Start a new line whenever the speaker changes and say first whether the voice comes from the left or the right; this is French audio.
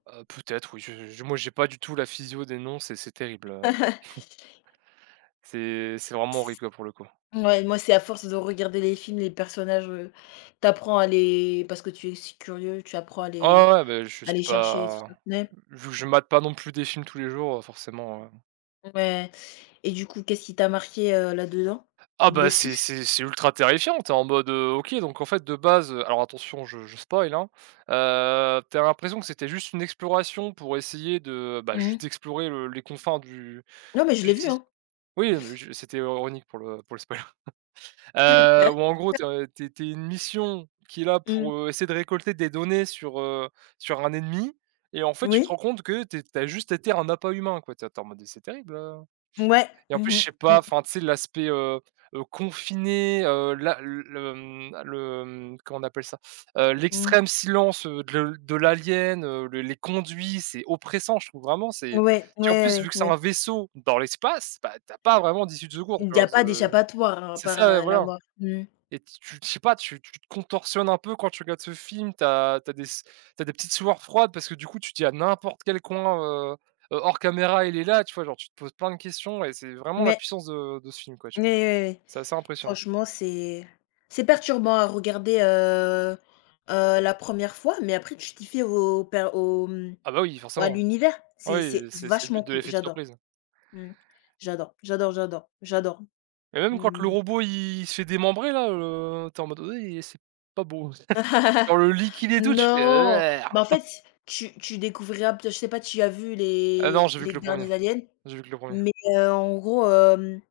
right: Heu, peut-être oui, je je, moi j'ai pas du tout la physio des noms, c'est c'est terrible, heu c'est c'est vraiment horrible, quoi, pour le coup.
left: Ouais moi, c'est à force de regarder les films, les personnages, heu, tu apprends à les parce que tu es aussi curieux, tu apprends à
right: Ah
left: les
right: ouais, ouais, bah, je
left: à
right: suis
left: les chercher et tout?
right: pas,
left: [unintelligible]
right: heu, je je matte pas non plus des films tous les jours, heu, forcément, heu.
left: Ouais! Et du coup, qu'est-ce qui t'a marqué, heu, là-dedans.
right: Ah bah, c'est
left: Dessus?
right: c'est c'est ultra terrifiant, tu es en mode: «Heu, OK, donc, en fait, de base, heu» alors attention, je je spoil, hein. Heu, tu as l'impression que c'était juste une exploration pour essayer de, bah,
left: Mmh mh.
right: juste explorer le les confins du
left: Non mais je l'ai
right: du
left: vu,
right: ti
left: hein.
right: oui, non, mais je c'était ironique pour le pour le spoil. Heu, où en gros, tu es, heu, tu es tu es une mission qui est là
left: Mmh.
right: pour, heu, essayer de récolter des données sur, heu, sur un ennemi et en fait, tu te
left: Oui.
right: rends compte que tu es tu as juste été un appât humain, quoi. Tu es tu es en mode: «C'est terrible», heu.
left: Mouais.
right: Et en plus,
left: Mmh mh.
right: je sais
left: Mmh.
right: pas, enfin, tu sais, l'aspect, heu heu, confiné, heu, la, l le, hem le hem, comment on appelle ça? Heu,
left: Mmh.
right: l'extrême silence, heu, de le de l'alien, heu, les conduits, c'est oppressant. Je trouve vraiment, c'est
left: Ouais. Ouais,
right: tu vois, en
left: ouais,
right: plus vu
left: ouais.
right: que c'est
left: Ouais.
right: un vaisseau dans l'espace, bah, tu as pas vraiment d'issue de secours. Tu
left: Il y
right: vois?
left: a pas
right: C'est
left: d'échappatoire, à
right: c'est
left: part,
right: ça et
left: heu, la
right: voilà.
left: mort. Mmh.
right: Et tu t'y je sais pas, tu tu te contorsionnes un peu quand tu regardes ce film, tu as tu as des s tu as des petites sueurs froides parce que du coup, tu dis: «A n'importe quel coin, heu heu, hors caméra, il est là». Tu vois? Genre, tu te poses plein de questions et c'est vraiment la
left: [unintelligible]
right: puissance de de ce film, quoi, tu
left: Ouais
right: vois.
left: ouais ouais.
right: C'est assez impressionnant.
left: Franchement, c'est c'est perturbant à regarder, heu heu, la 1re fois, mais après tu t'y fais au per au, hem
right: Ah bah, oui
left: au à
right: forcément.
left: l'univers. C'est
right: Oui,
left: c'est
right: c'est c'est le but
left: vachement
right: de
left: cool.
right: l'effet de
left: J'adore.
right: surprise.
left: Mmh. J'adore j'adore j'adore j'adore.
right: Et même quand le
left: Mmh.
right: robot il il se fait démembrer là le tu es en mode: «Heu, i et c'est pas beau». Genre le liquide et tout, tu fais:«
left: Non,
right: [unintelligible]
left: mais,
right: »!
left: en fait, s tu tu découvriras p je sais pas si tu as vu
right: Ah non,
left: les
right: j'ai vu que
left: les
right: le 1er
left: derniers Aliens?
right: j'ai vu que le 1er.
left: Mais, heu, en gros, hem